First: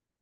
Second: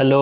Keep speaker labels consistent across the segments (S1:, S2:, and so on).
S1: Hello.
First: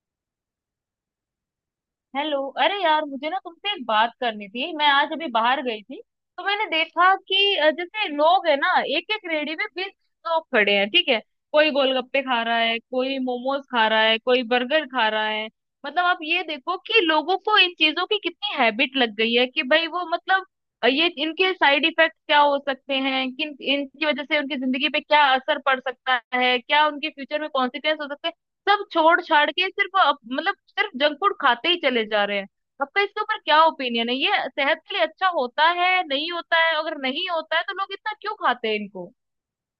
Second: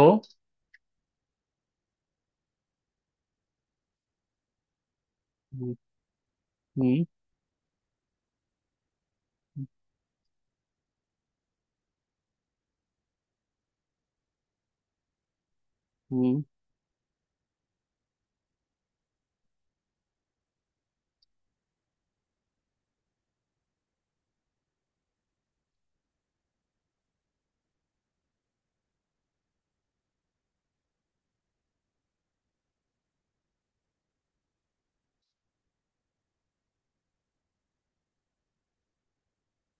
S2: Hello. अरे यार, मुझे ना तुमसे एक बात करनी थी। मैं आज अभी बाहर
S1: हम्म।
S2: गई थी, तो मैंने
S1: हम्म।
S2: देखा कि जैसे लोग है ना, एक एक रेडी में 20 लोग खड़े हैं। ठीक है, कोई गोलगप्पे खा रहा है, कोई मोमोज खा रहा है, कोई बर्गर खा रहा है। मतलब आप
S1: हम्म।
S2: ये देखो कि लोगों को इन चीजों की कितनी हैबिट लग गई है कि भाई वो मतलब ये इनके साइड इफेक्ट क्या हो सकते हैं, किन इनकी वजह से उनकी जिंदगी पे क्या असर पड़ सकता है, क्या उनके फ्यूचर में कॉन्सिक्वेंस हो सकते हैं। सब छोड़ छाड़ के सिर्फ मतलब सिर्फ जंक फूड खाते ही चले जा रहे हैं। आपका इसके ऊपर क्या ओपिनियन है? ये सेहत के लिए अच्छा होता है, नहीं होता है? अगर नहीं होता है तो लोग इतना क्यों खाते हैं इनको?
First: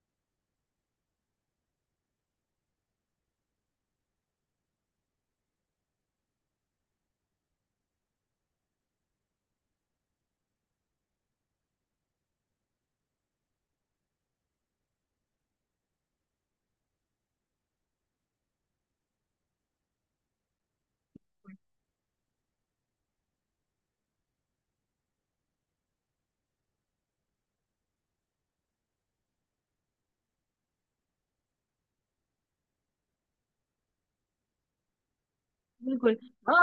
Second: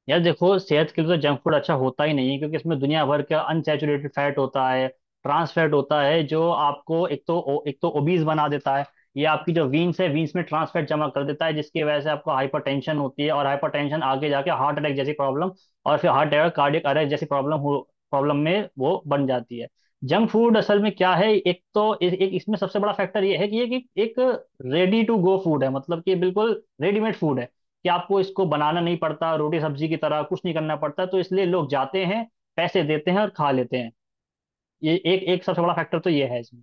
S1: यार देखो, सेहत के लिए तो जंक फूड अच्छा होता ही नहीं है, क्योंकि इसमें दुनिया भर का अनसैचुरेटेड फैट होता है। ट्रांस फैट होता है जो आपको एक तो ओबीज बना देता है। ये आपकी जो वीन्स है, वीन्स में ट्रांस फैट जमा कर देता है, जिसकी वजह से आपको हाइपरटेंशन होती है, और हाइपरटेंशन आगे जाके हार्ट अटैक जैसी प्रॉब्लम, और फिर हार्ट अटैक कार्डियक अरेस्ट जैसी प्रॉब्लम हो, प्रॉब्लम में वो बन जाती है। जंक फूड असल में क्या है, एक तो एक इसमें सबसे बड़ा फैक्टर ये है कि ये कि एक रेडी टू गो फूड है, मतलब कि बिल्कुल रेडीमेड फूड है। कि आपको इसको बनाना नहीं पड़ता, रोटी सब्जी की तरह कुछ नहीं करना पड़ता, तो इसलिए लोग जाते हैं, पैसे देते हैं और खा लेते हैं। ये एक एक सबसे बड़ा फैक्टर तो
S2: बिल्कुल।
S1: ये है इसमें।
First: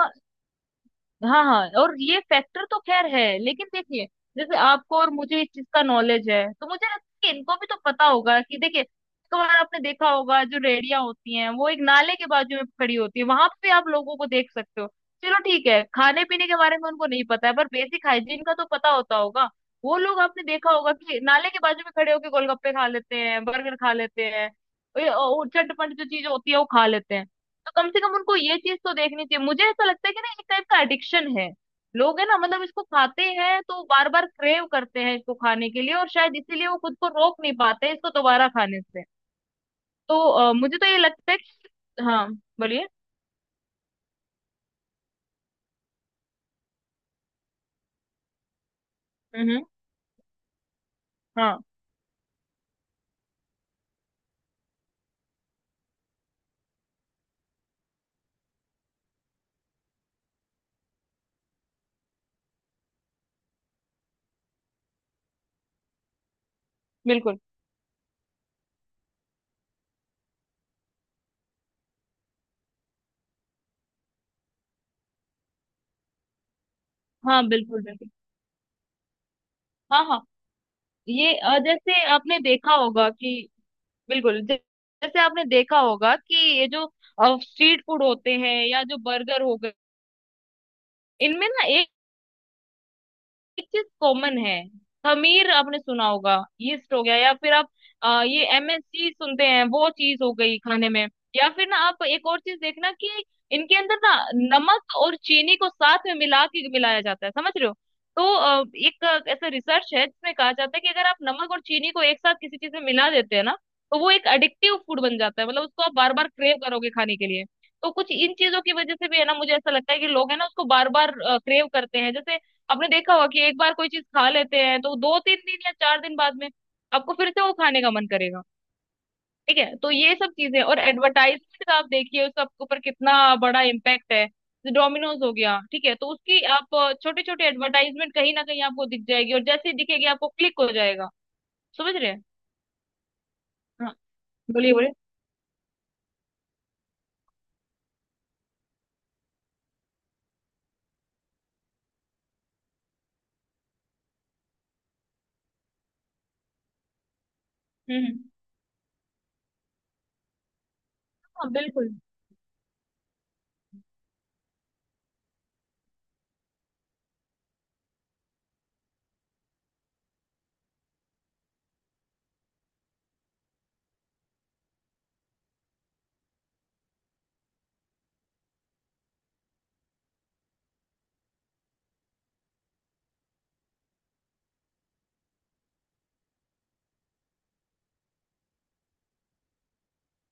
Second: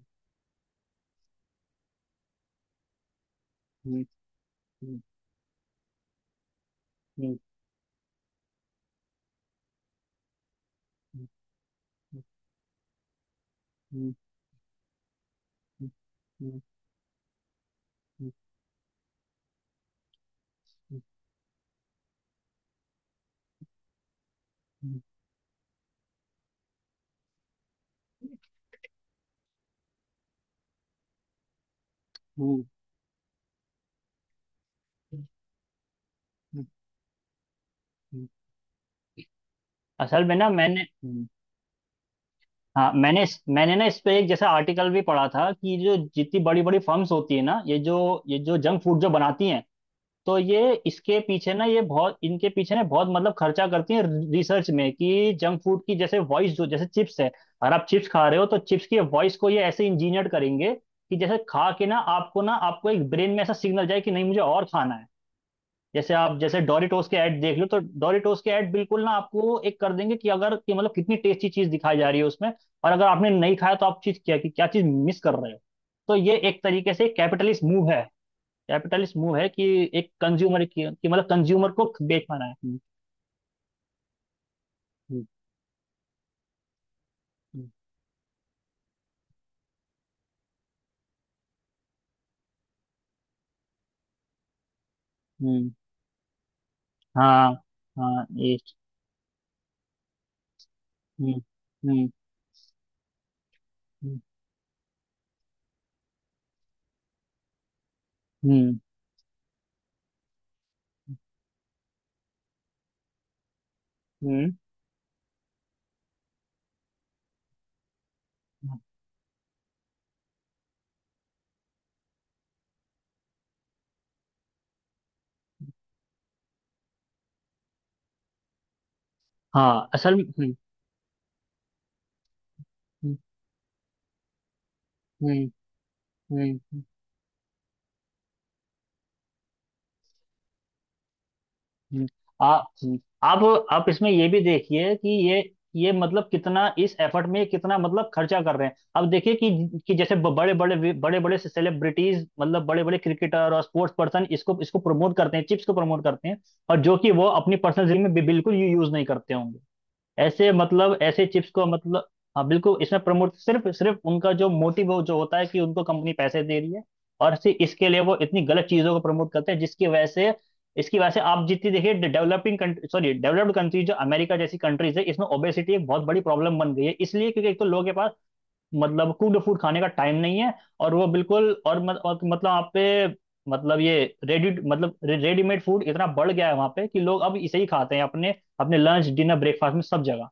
S2: हाँ हाँ, और ये फैक्टर तो खैर है, लेकिन
S1: हम्म,
S2: देखिए जैसे आपको
S1: हम्म,
S2: और मुझे इस चीज का नॉलेज है, तो मुझे लगता है
S1: हम्म,
S2: कि इनको भी तो पता होगा कि देखिए, एक बार आपने देखा होगा जो रेड़ियां होती हैं वो एक नाले के बाजू में खड़ी होती है, वहां पे आप
S1: हम्म,
S2: लोगों को देख सकते हो। चलो ठीक है,
S1: हम्म,
S2: खाने पीने के
S1: हम्म,
S2: बारे में उनको नहीं पता है, पर बेसिक
S1: हम्म,
S2: हाइजीन का तो पता होता होगा। वो लोग आपने देखा होगा कि नाले के बाजू में खड़े होके गोलगप्पे खा लेते हैं, बर्गर खा लेते हैं,
S1: हम्म,
S2: और चटपट जो चीज होती है वो खा लेते हैं। तो कम से कम उनको ये चीज तो देखनी चाहिए। मुझे ऐसा लगता है कि ना एक टाइप का एडिक्शन है, लोग है ना मतलब
S1: हम्म,
S2: इसको खाते हैं तो बार बार क्रेव करते हैं
S1: हम्म,
S2: इसको खाने के लिए, और शायद
S1: हम्म,
S2: इसीलिए वो खुद को रोक नहीं पाते इसको
S1: हम्म।
S2: दोबारा खाने से। तो
S1: असल में ना
S2: मुझे
S1: मैंने
S2: तो ये
S1: हम्म।
S2: लगता है कि हाँ, बोलिए।
S1: हाँ मैंने मैंने ना इस पे एक जैसा आर्टिकल भी पढ़ा था कि जो जितनी बड़ी बड़ी फर्म्स होती है ना, ये जो जंक फूड जो बनाती हैं,
S2: हम्म।
S1: तो ये इसके पीछे
S2: हाँ।
S1: ना, ये बहुत इनके पीछे ना बहुत मतलब खर्चा करती है रिसर्च में। कि जंक फूड की जैसे वॉइस, जो जैसे चिप्स है, अगर आप चिप्स खा रहे हो, तो चिप्स की वॉइस को ये ऐसे इंजीनियर करेंगे कि जैसे खा के ना आपको एक ब्रेन में ऐसा सिग्नल जाए कि नहीं, मुझे और खाना है। जैसे आप जैसे डोरिटोस के
S2: बिल्कुल।
S1: ऐड देख लो, तो डोरिटोस के ऐड बिल्कुल ना आपको एक कर देंगे कि अगर कि मतलब कितनी टेस्टी चीज दिखाई जा रही है उसमें। और अगर आपने नहीं खाया तो आप चीज क्या कि क्या चीज मिस कर रहे हो। तो ये एक तरीके से
S2: हाँ
S1: कैपिटलिस्ट
S2: बिल्कुल।
S1: मूव है।
S2: बिल्कुल
S1: कैपिटलिस्ट मूव है कि
S2: हाँ
S1: एक
S2: हाँ।
S1: कंज्यूमर की, कि मतलब
S2: ये
S1: कंज्यूमर को
S2: जैसे आपने
S1: बेचना है।
S2: देखा
S1: हम्म।
S2: होगा कि बिल्कुल जैसे
S1: हम्म।
S2: आपने देखा होगा कि ये जो स्ट्रीट फूड होते हैं या जो बर्गर हो गए, इनमें ना एक चीज कॉमन है। खमीर
S1: हम्म, हम्म,
S2: आपने सुना होगा, यीस्ट हो गया, या
S1: हाँ।
S2: फिर आप
S1: हाँ
S2: ये
S1: ये
S2: एमएसजी सुनते हैं वो चीज हो गई खाने में,
S1: हम्म।
S2: या फिर ना आप
S1: हम्म।
S2: एक और चीज देखना कि इनके अंदर ना
S1: हम्म।
S2: नमक और चीनी को साथ में मिला के मिलाया जाता है, समझ रहे हो? तो
S1: हम्म।
S2: एक ऐसा रिसर्च है जिसमें कहा जाता है कि अगर आप नमक और चीनी को एक साथ किसी चीज में मिला देते हैं ना, तो वो एक एडिक्टिव फूड बन जाता है। मतलब उसको आप बार बार क्रेव करोगे खाने के लिए। तो कुछ इन चीजों की
S1: हम्म,
S2: वजह से भी है ना, मुझे ऐसा लगता है कि लोग है ना उसको बार बार क्रेव करते हैं। जैसे आपने देखा होगा कि एक बार कोई चीज खा लेते हैं, तो 2-3 दिन या 4 दिन बाद में आपको फिर से वो खाने का मन करेगा। ठीक है,
S1: हाँ
S2: तो ये
S1: असल में
S2: सब
S1: हम्म।
S2: चीजें और एडवर्टाइजमेंट, आप देखिए उसका आपके ऊपर कितना बड़ा इम्पैक्ट है। डोमिनोज हो
S1: हम्म।
S2: गया, ठीक है, तो उसकी आप
S1: हम्म।
S2: छोटे छोटे एडवर्टाइजमेंट कहीं ना कहीं आपको दिख जाएगी, और जैसे ही दिखेगी आपको क्लिक हो जाएगा। समझ
S1: हम्म,
S2: रहे हैं?
S1: आ, हम्म, आप आप
S2: हाँ,
S1: इसमें ये भी
S2: बोलिए बोलिए।
S1: देखिए कि ये मतलब कितना इस एफर्ट में कितना मतलब खर्चा कर रहे हैं। अब देखिए कि जैसे बड़े बड़े बड़े बड़े सेलिब्रिटीज, मतलब बड़े बड़े क्रिकेटर और स्पोर्ट्स पर्सन इसको इसको प्रमोट करते हैं, चिप्स को प्रमोट करते हैं, और जो कि वो अपनी पर्सनल जिंदगी
S2: हम्म
S1: में
S2: हम्म।
S1: भी बिल्कुल यूज नहीं करते होंगे ऐसे, मतलब ऐसे चिप्स
S2: हाँ
S1: को,
S2: बिल्कुल
S1: मतलब हाँ बिल्कुल इसमें प्रमोट सिर्फ सिर्फ उनका जो मोटिव हो, जो होता है कि उनको कंपनी पैसे दे रही है। और सिर्फ इसके लिए वो इतनी गलत चीजों को प्रमोट करते हैं जिसकी वजह से, इसकी वजह से आप जितनी देखिए developing country, sorry developed country, जो अमेरिका जैसी कंट्रीज है, इसमें ओबेसिटी एक बहुत बड़ी प्रॉब्लम बन गई है, इसलिए क्योंकि एक तो लोगों के पास मतलब कुड फूड खाने का टाइम नहीं है। और वो बिल्कुल और, मत, और मतलब आप पे, मतलब ये रेडी, मतलब रेडीमेड फूड इतना बढ़ गया है वहां पे कि लोग अब इसे ही खाते हैं अपने, अपने लंच डिनर ब्रेकफास्ट में सब जगह।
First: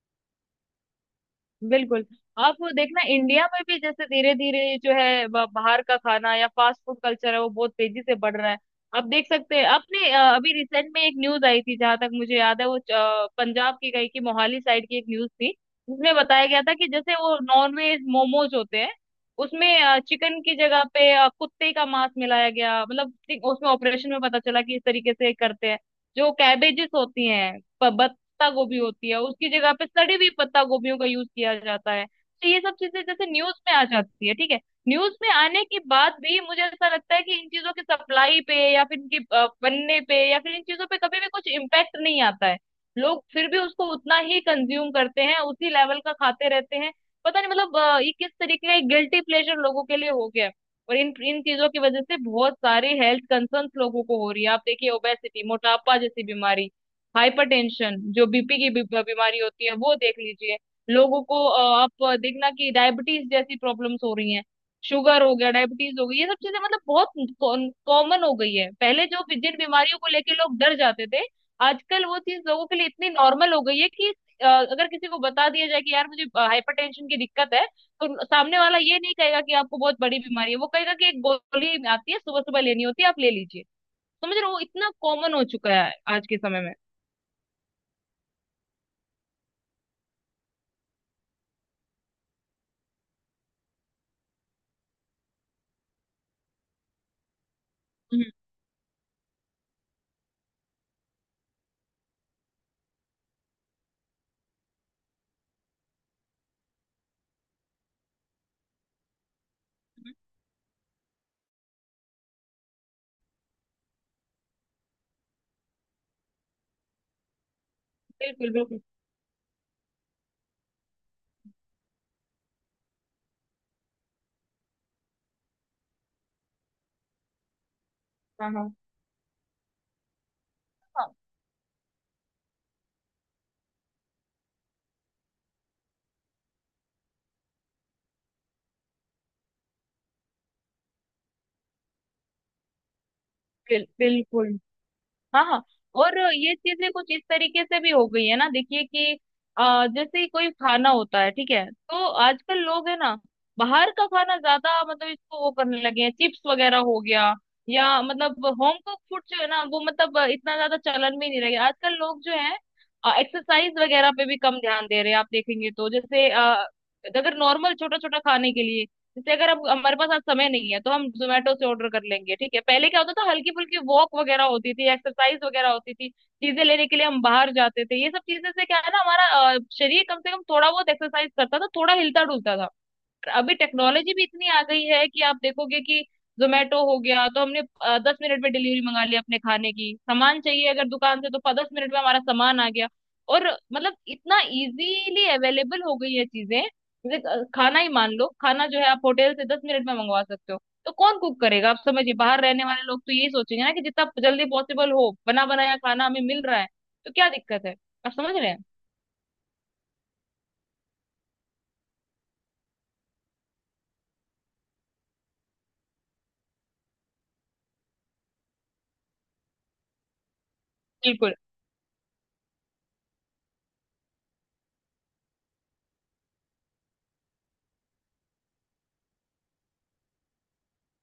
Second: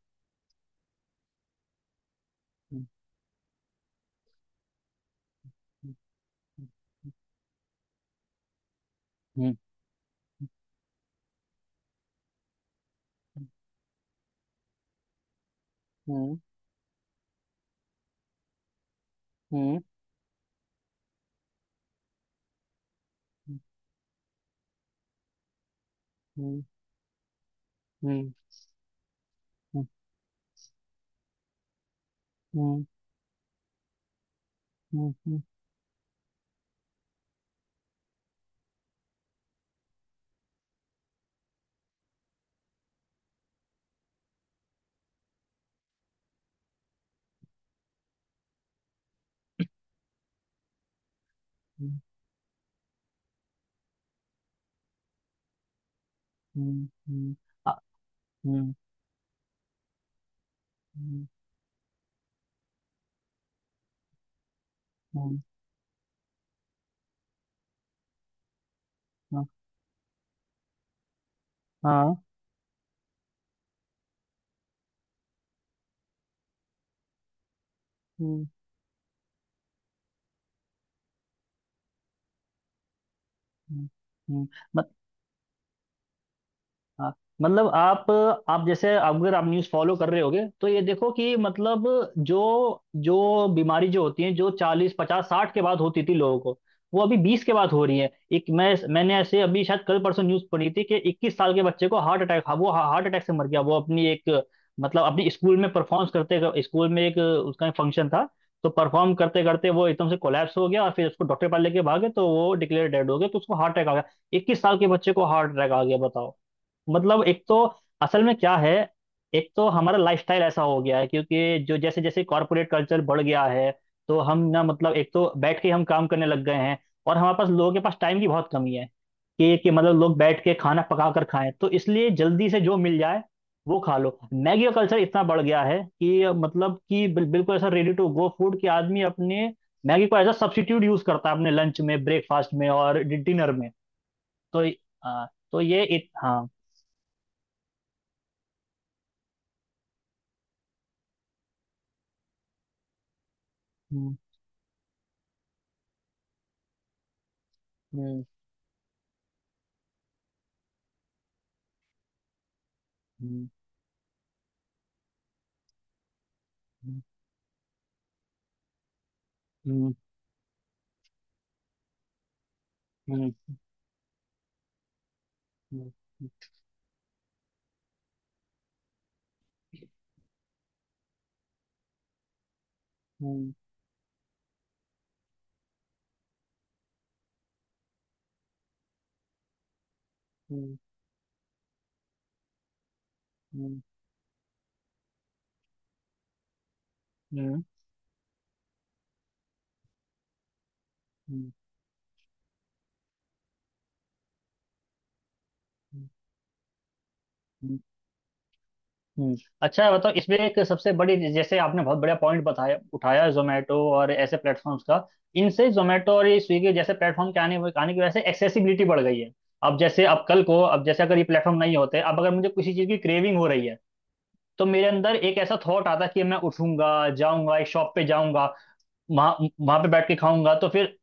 S2: बिल्कुल। आप वो
S1: हम्म,
S2: देखना इंडिया में भी, जैसे धीरे धीरे जो है बाहर का खाना या फास्ट फूड कल्चर है, वो बहुत तेजी से बढ़ रहा है। आप देख
S1: हम्म,
S2: सकते हैं, आपने अभी रिसेंट में एक न्यूज आई थी, जहां तक मुझे याद है वो पंजाब की कहीं की मोहाली साइड की एक न्यूज थी, जिसमें
S1: हम्म,
S2: बताया गया था कि जैसे वो नॉनवेज मोमोज होते हैं
S1: हम्म,
S2: उसमें चिकन की जगह पे कुत्ते का मांस मिलाया गया। मतलब ठीक उसमें ऑपरेशन में पता चला कि इस तरीके से करते हैं। जो
S1: हम्म,
S2: कैबेजेस होती हैं,
S1: हम्म,
S2: पत्ता गोभी होती है, उसकी जगह पे सड़ी हुई पत्ता गोभियों का यूज किया जाता है। तो ये सब
S1: हम्म,
S2: चीजें जैसे न्यूज में आ जाती है, ठीक है,
S1: हम्म,
S2: न्यूज में
S1: हम्म,
S2: आने के बाद भी मुझे ऐसा लगता है कि इन चीजों की सप्लाई पे, या फिर इनके बनने पे, या फिर इन चीजों पे कभी भी कुछ इम्पैक्ट नहीं आता है। लोग फिर भी उसको उतना ही कंज्यूम करते हैं, उसी लेवल का खाते रहते हैं। पता नहीं मतलब ये किस तरीके का एक गिल्टी प्लेजर लोगों के लिए हो गया है। और इन इन चीजों की
S1: हम्म,
S2: वजह से बहुत सारे हेल्थ कंसर्न्स लोगों को हो रही है। आप देखिए ओबेसिटी, मोटापा जैसी बीमारी,
S1: हम्म, हम्म, आ-
S2: हाइपरटेंशन जो बीपी की
S1: हम्म,
S2: बीमारी होती है वो देख लीजिए, लोगों
S1: हम्म,
S2: को आप देखना कि डायबिटीज जैसी प्रॉब्लम्स हो रही हैं। शुगर हो
S1: हम्म,
S2: गया, डायबिटीज हो गई, ये सब चीजें मतलब बहुत कॉमन हो गई है। पहले जो जिन बीमारियों को लेके लोग डर जाते थे, आजकल
S1: हाँ
S2: वो चीज लोगों के लिए इतनी नॉर्मल हो गई है कि अगर किसी को बता दिया जाए कि यार मुझे हाइपरटेंशन की दिक्कत है, तो
S1: हम्म,
S2: सामने वाला ये नहीं कहेगा कि आपको बहुत बड़ी बीमारी है, वो कहेगा कि एक गोली आती है सुबह सुबह लेनी होती है, आप ले लीजिए।
S1: हम्म,
S2: समझ रहे
S1: हम्म।
S2: हो? वो इतना कॉमन हो चुका है आज के समय
S1: हाँ मतलब आप जैसे अगर आप न्यूज़ फॉलो कर रहे होगे, तो ये देखो कि मतलब जो, जो बीमारी, जो होती है, जो 40 50 60 के बाद होती थी लोगों को, वो अभी 20 के बाद हो रही है।
S2: में।
S1: एक मैं, मैंने ऐसे अभी शायद कल परसों न्यूज़ पढ़ी थी कि 21 साल के बच्चे को हार्ट अटैक, वो हार्ट अटैक से मर गया, वो अपनी एक, मतलब अपने स्कूल में परफॉर्म करते, स्कूल में एक उसका फंक्शन था, तो परफॉर्म करते करते वो एकदम से कोलैप्स हो गया, और फिर उसको डॉक्टर पास लेके भागे, तो वो डिक्लेयर डेड हो गया, तो उसको हार्ट अटैक आ गया। 21 साल के बच्चे को हार्ट अटैक आ गया, बताओ। मतलब एक तो, असल में
S2: बिल्कुल
S1: क्या है,
S2: बिल्कुल।
S1: एक तो हमारा लाइफस्टाइल ऐसा हो गया है, क्योंकि जो जैसे जैसे कॉरपोरेट कल्चर बढ़ गया है, तो हम ना मतलब एक तो बैठ के हम काम करने लग गए हैं, और हमारे पास लोगों के पास टाइम की बहुत
S2: हाँ हाँ
S1: कमी है। कि मतलब लोग बैठ के खाना पका
S2: हाँ
S1: कर खाएं, तो इसलिए जल्दी से जो मिल जाए वो खा लो। मैगी का कल्चर इतना बढ़ गया है कि मतलब कि बिल्कुल ऐसा रेडी टू गो फूड कि आदमी अपने मैगी को एज अ सब्स्टिट्यूट यूज करता है अपने लंच में, ब्रेकफास्ट में और डिनर में।
S2: बिल्कुल।
S1: तो अ,
S2: हाँ
S1: तो
S2: हाँ, और
S1: हाँ
S2: ये चीजें कुछ इस तरीके से भी हो गई है ना, देखिए कि जैसे ही कोई खाना होता है, ठीक है, तो आजकल लोग है ना बाहर का
S1: हम्म।
S2: खाना ज्यादा, मतलब इसको वो करने लगे हैं, चिप्स वगैरह हो गया, या
S1: हम्म।
S2: मतलब होम कुक फूड जो है ना वो मतलब इतना ज्यादा चलन में ही नहीं रहे। आजकल लोग जो है
S1: हम्म।
S2: एक्सरसाइज वगैरह पे भी कम ध्यान दे रहे हैं। आप देखेंगे तो जैसे अगर नॉर्मल छोटा छोटा खाने के लिए, जैसे अगर अब
S1: हम्म।
S2: हमारे पास आज समय नहीं है तो हम जोमेटो से ऑर्डर कर लेंगे। ठीक है, पहले क्या होता था, हल्की
S1: हम्म।
S2: फुल्की वॉक वगैरह होती थी, एक्सरसाइज वगैरह
S1: हम्म।
S2: होती थी, चीजें लेने के लिए हम बाहर जाते थे, ये सब चीजें से क्या है ना, हमारा शरीर कम से कम थोड़ा बहुत एक्सरसाइज करता था, थोड़ा हिलता डुलता था।
S1: हम्म।
S2: अभी टेक्नोलॉजी भी इतनी आ गई है कि आप देखोगे कि जोमेटो हो गया, तो हमने 10 मिनट में डिलीवरी मंगा ली, अपने खाने की सामान चाहिए
S1: हम्म।
S2: अगर दुकान से, तो 10 मिनट में हमारा सामान आ गया। और
S1: हम्म।
S2: मतलब इतना इजीली अवेलेबल हो गई है चीजें, जैसे
S1: हम्म।
S2: खाना ही मान लो, खाना जो है आप होटल से 10 मिनट में मंगवा सकते हो। तो कौन कुक
S1: हम्म।
S2: करेगा? आप समझिए, बाहर रहने वाले लोग तो यही सोचेंगे ना कि जितना जल्दी पॉसिबल हो बना बनाया खाना हमें मिल रहा है, तो क्या दिक्कत है?
S1: हम्म,
S2: आप समझ रहे हैं?
S1: हम्म। अच्छा बताओ, इसमें एक सबसे बड़ी, जैसे आपने बहुत बढ़िया पॉइंट बताया, उठाया जोमेटो और ऐसे प्लेटफॉर्म्स का। इनसे, जोमेटो और ये स्विगी जैसे प्लेटफॉर्म के आने आने की वजह से एक्सेसिबिलिटी बढ़ गई है। अब जैसे अब कल को, अब जैसे अगर ये
S2: बिल्कुल।
S1: प्लेटफॉर्म नहीं होते, अब अगर मुझे किसी चीज़ की क्रेविंग हो रही है, तो मेरे अंदर एक ऐसा थॉट आता कि मैं उठूंगा, जाऊंगा, एक शॉप पे जाऊंगा, वहां वहां पे बैठ के खाऊंगा। तो फिर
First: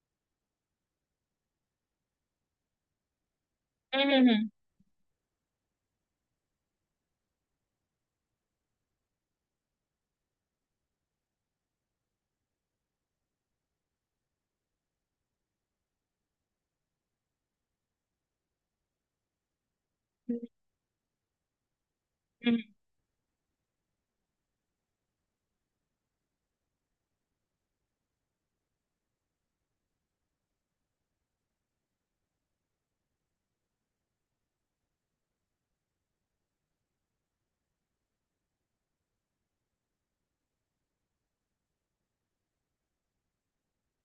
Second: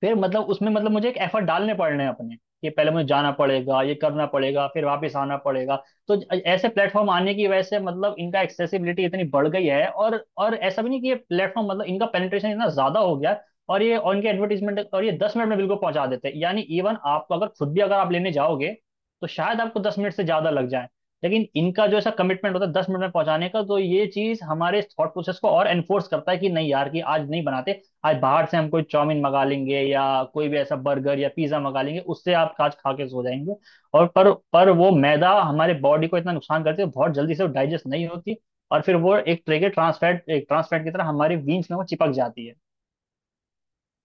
S1: फिर मतलब उसमें, मतलब मुझे एक एफर्ट डालने पड़ रहे हैं अपने, कि पहले मुझे जाना पड़ेगा, ये
S2: हम्म
S1: करना
S2: हम्म
S1: पड़ेगा, फिर वापस आना पड़ेगा। तो ऐसे प्लेटफॉर्म आने की वजह से मतलब इनका एक्सेसिबिलिटी इतनी बढ़ गई है, और ऐसा भी नहीं कि ये प्लेटफॉर्म मतलब इनका पेनिट्रेशन इतना ज्यादा हो गया है, और ये, और इनके एडवर्टीजमेंट, और ये 10 मिनट में बिल्कुल पहुंचा देते हैं, यानी इवन आपको अगर खुद भी अगर आप लेने जाओगे, तो शायद आपको 10 मिनट से ज्यादा लग जाए। लेकिन इनका जो ऐसा कमिटमेंट
S2: हम्म।
S1: होता है 10 मिनट में पहुंचाने का, तो ये चीज हमारे थॉट प्रोसेस को और एनफोर्स करता है कि नहीं यार कि आज नहीं बनाते, आज बाहर से हम कोई चाउमीन मंगा लेंगे, या कोई भी ऐसा बर्गर या पिज्जा मंगा लेंगे, उससे आप आज खा के सो जाएंगे। और पर वो मैदा हमारे बॉडी को इतना नुकसान करती है, बहुत जल्दी से वो डाइजेस्ट नहीं होती। और फिर वो एक तरह के ट्रांसफैट, एक ट्रांसफैट की तरह हमारे वीन्स में वो चिपक जाती है।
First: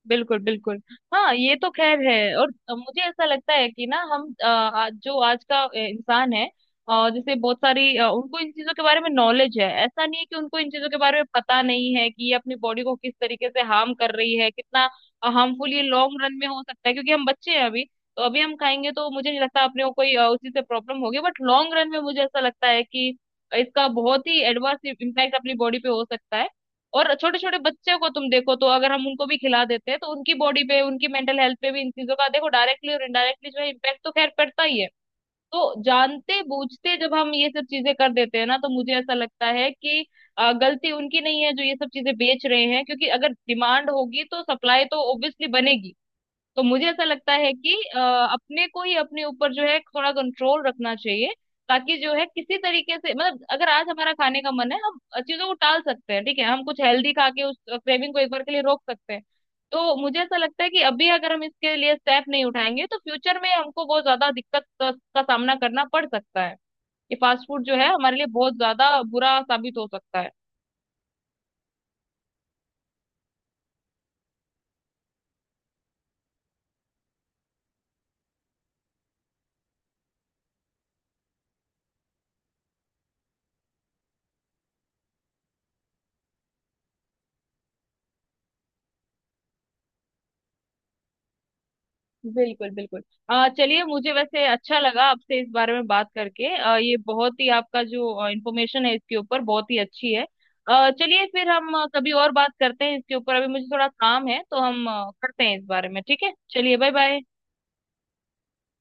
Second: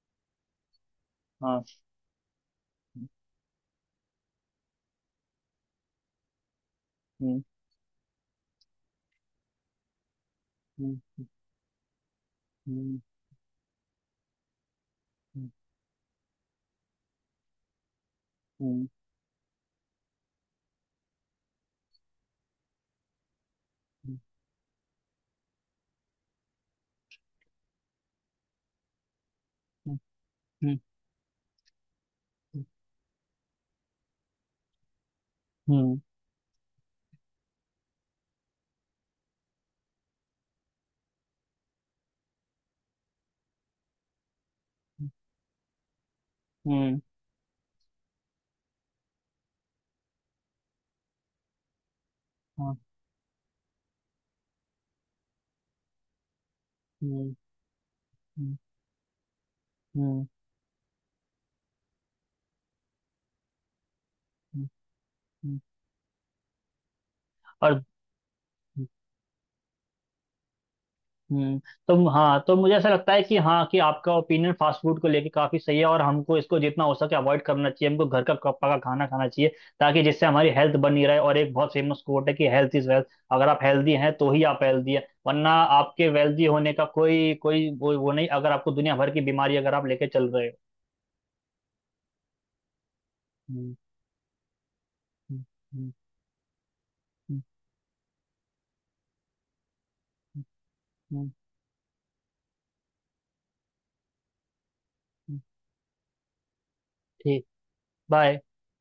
S2: बिल्कुल बिल्कुल। हाँ, ये
S1: हाँ,
S2: तो खैर है, और मुझे ऐसा लगता है कि ना, हम आज जो आज का इंसान है, और जैसे
S1: हम्म,
S2: बहुत सारी उनको इन चीजों के बारे में नॉलेज है, ऐसा नहीं है कि उनको इन चीजों के
S1: हम्म,
S2: बारे में पता नहीं है कि ये अपनी बॉडी को
S1: हम्म,
S2: किस तरीके से हार्म कर रही है, कितना हार्मफुल ये लॉन्ग रन में हो सकता है। क्योंकि हम बच्चे हैं अभी, तो अभी हम
S1: हम्म,
S2: खाएंगे तो मुझे नहीं लगता अपने को कोई उसी से प्रॉब्लम होगी, बट लॉन्ग रन में मुझे ऐसा लगता है कि इसका बहुत ही एडवर्स इम्पैक्ट अपनी बॉडी पे हो सकता है। और छोटे छोटे बच्चे को तुम देखो, तो अगर हम उनको भी खिला देते
S1: हम्म,
S2: हैं तो उनकी बॉडी
S1: हम्म,
S2: पे, उनकी मेंटल हेल्थ पे भी इन चीजों का देखो डायरेक्टली और इनडायरेक्टली जो है इम्पैक्ट तो खैर पड़ता ही है। तो
S1: हम्म,
S2: जानते बूझते जब हम ये सब चीजें कर देते हैं ना, तो मुझे ऐसा लगता है कि गलती उनकी नहीं है जो ये सब चीजें बेच रहे हैं, क्योंकि अगर डिमांड होगी तो सप्लाई तो ऑब्वियसली बनेगी। तो मुझे
S1: हम्म,
S2: ऐसा लगता है कि अपने को ही अपने ऊपर जो है थोड़ा कंट्रोल रखना चाहिए, ताकि जो है किसी
S1: हम्म,
S2: तरीके से, मतलब अगर आज हमारा खाने का मन है, हम चीजों को टाल सकते हैं। ठीक है, हम कुछ हेल्दी खा
S1: हम्म,
S2: के उस क्रेविंग को एक बार
S1: हम्म,
S2: के
S1: हम्म,
S2: लिए रोक सकते हैं। तो
S1: हम्म,
S2: मुझे ऐसा लगता है कि अभी अगर हम इसके लिए स्टेप नहीं उठाएंगे, तो फ्यूचर में हमको बहुत ज्यादा दिक्कत
S1: हम्म,
S2: का
S1: हम्म।
S2: सामना करना पड़ सकता है। ये फास्ट फूड जो
S1: और
S2: है हमारे लिए बहुत ज्यादा बुरा साबित हो सकता है।
S1: हम्म। तो हाँ, तो मुझे ऐसा लगता है कि हाँ कि आपका ओपिनियन फास्ट फूड को लेके काफी सही है, और हमको इसको जितना हो सके अवॉइड करना चाहिए, हमको घर का पका खाना खाना चाहिए, ताकि जिससे हमारी हेल्थ बनी रहे। और एक बहुत फेमस कोट है कि हेल्थ इज वेल्थ। अगर आप हेल्दी हैं, तो ही आप हेल्दी है, वरना आपके वेल्दी होने का कोई कोई वो नहीं, अगर आपको दुनिया भर की बीमारी अगर आप लेके चल रहे हो।
S2: बिल्कुल बिल्कुल। आ
S1: हम्म,
S2: चलिए, मुझे वैसे अच्छा लगा आपसे
S1: हम्म,
S2: इस बारे में
S1: हम्म,
S2: बात करके। ये बहुत
S1: हम्म,
S2: ही आपका जो इंफॉर्मेशन है इसके ऊपर, बहुत ही अच्छी है। चलिए
S1: हम्म,
S2: फिर हम कभी और बात करते हैं इसके ऊपर, अभी मुझे थोड़ा काम है तो हम
S1: हम्म,
S2: करते हैं इस बारे में, ठीक है? चलिए बाय बाय।
S1: ठीक। बाय।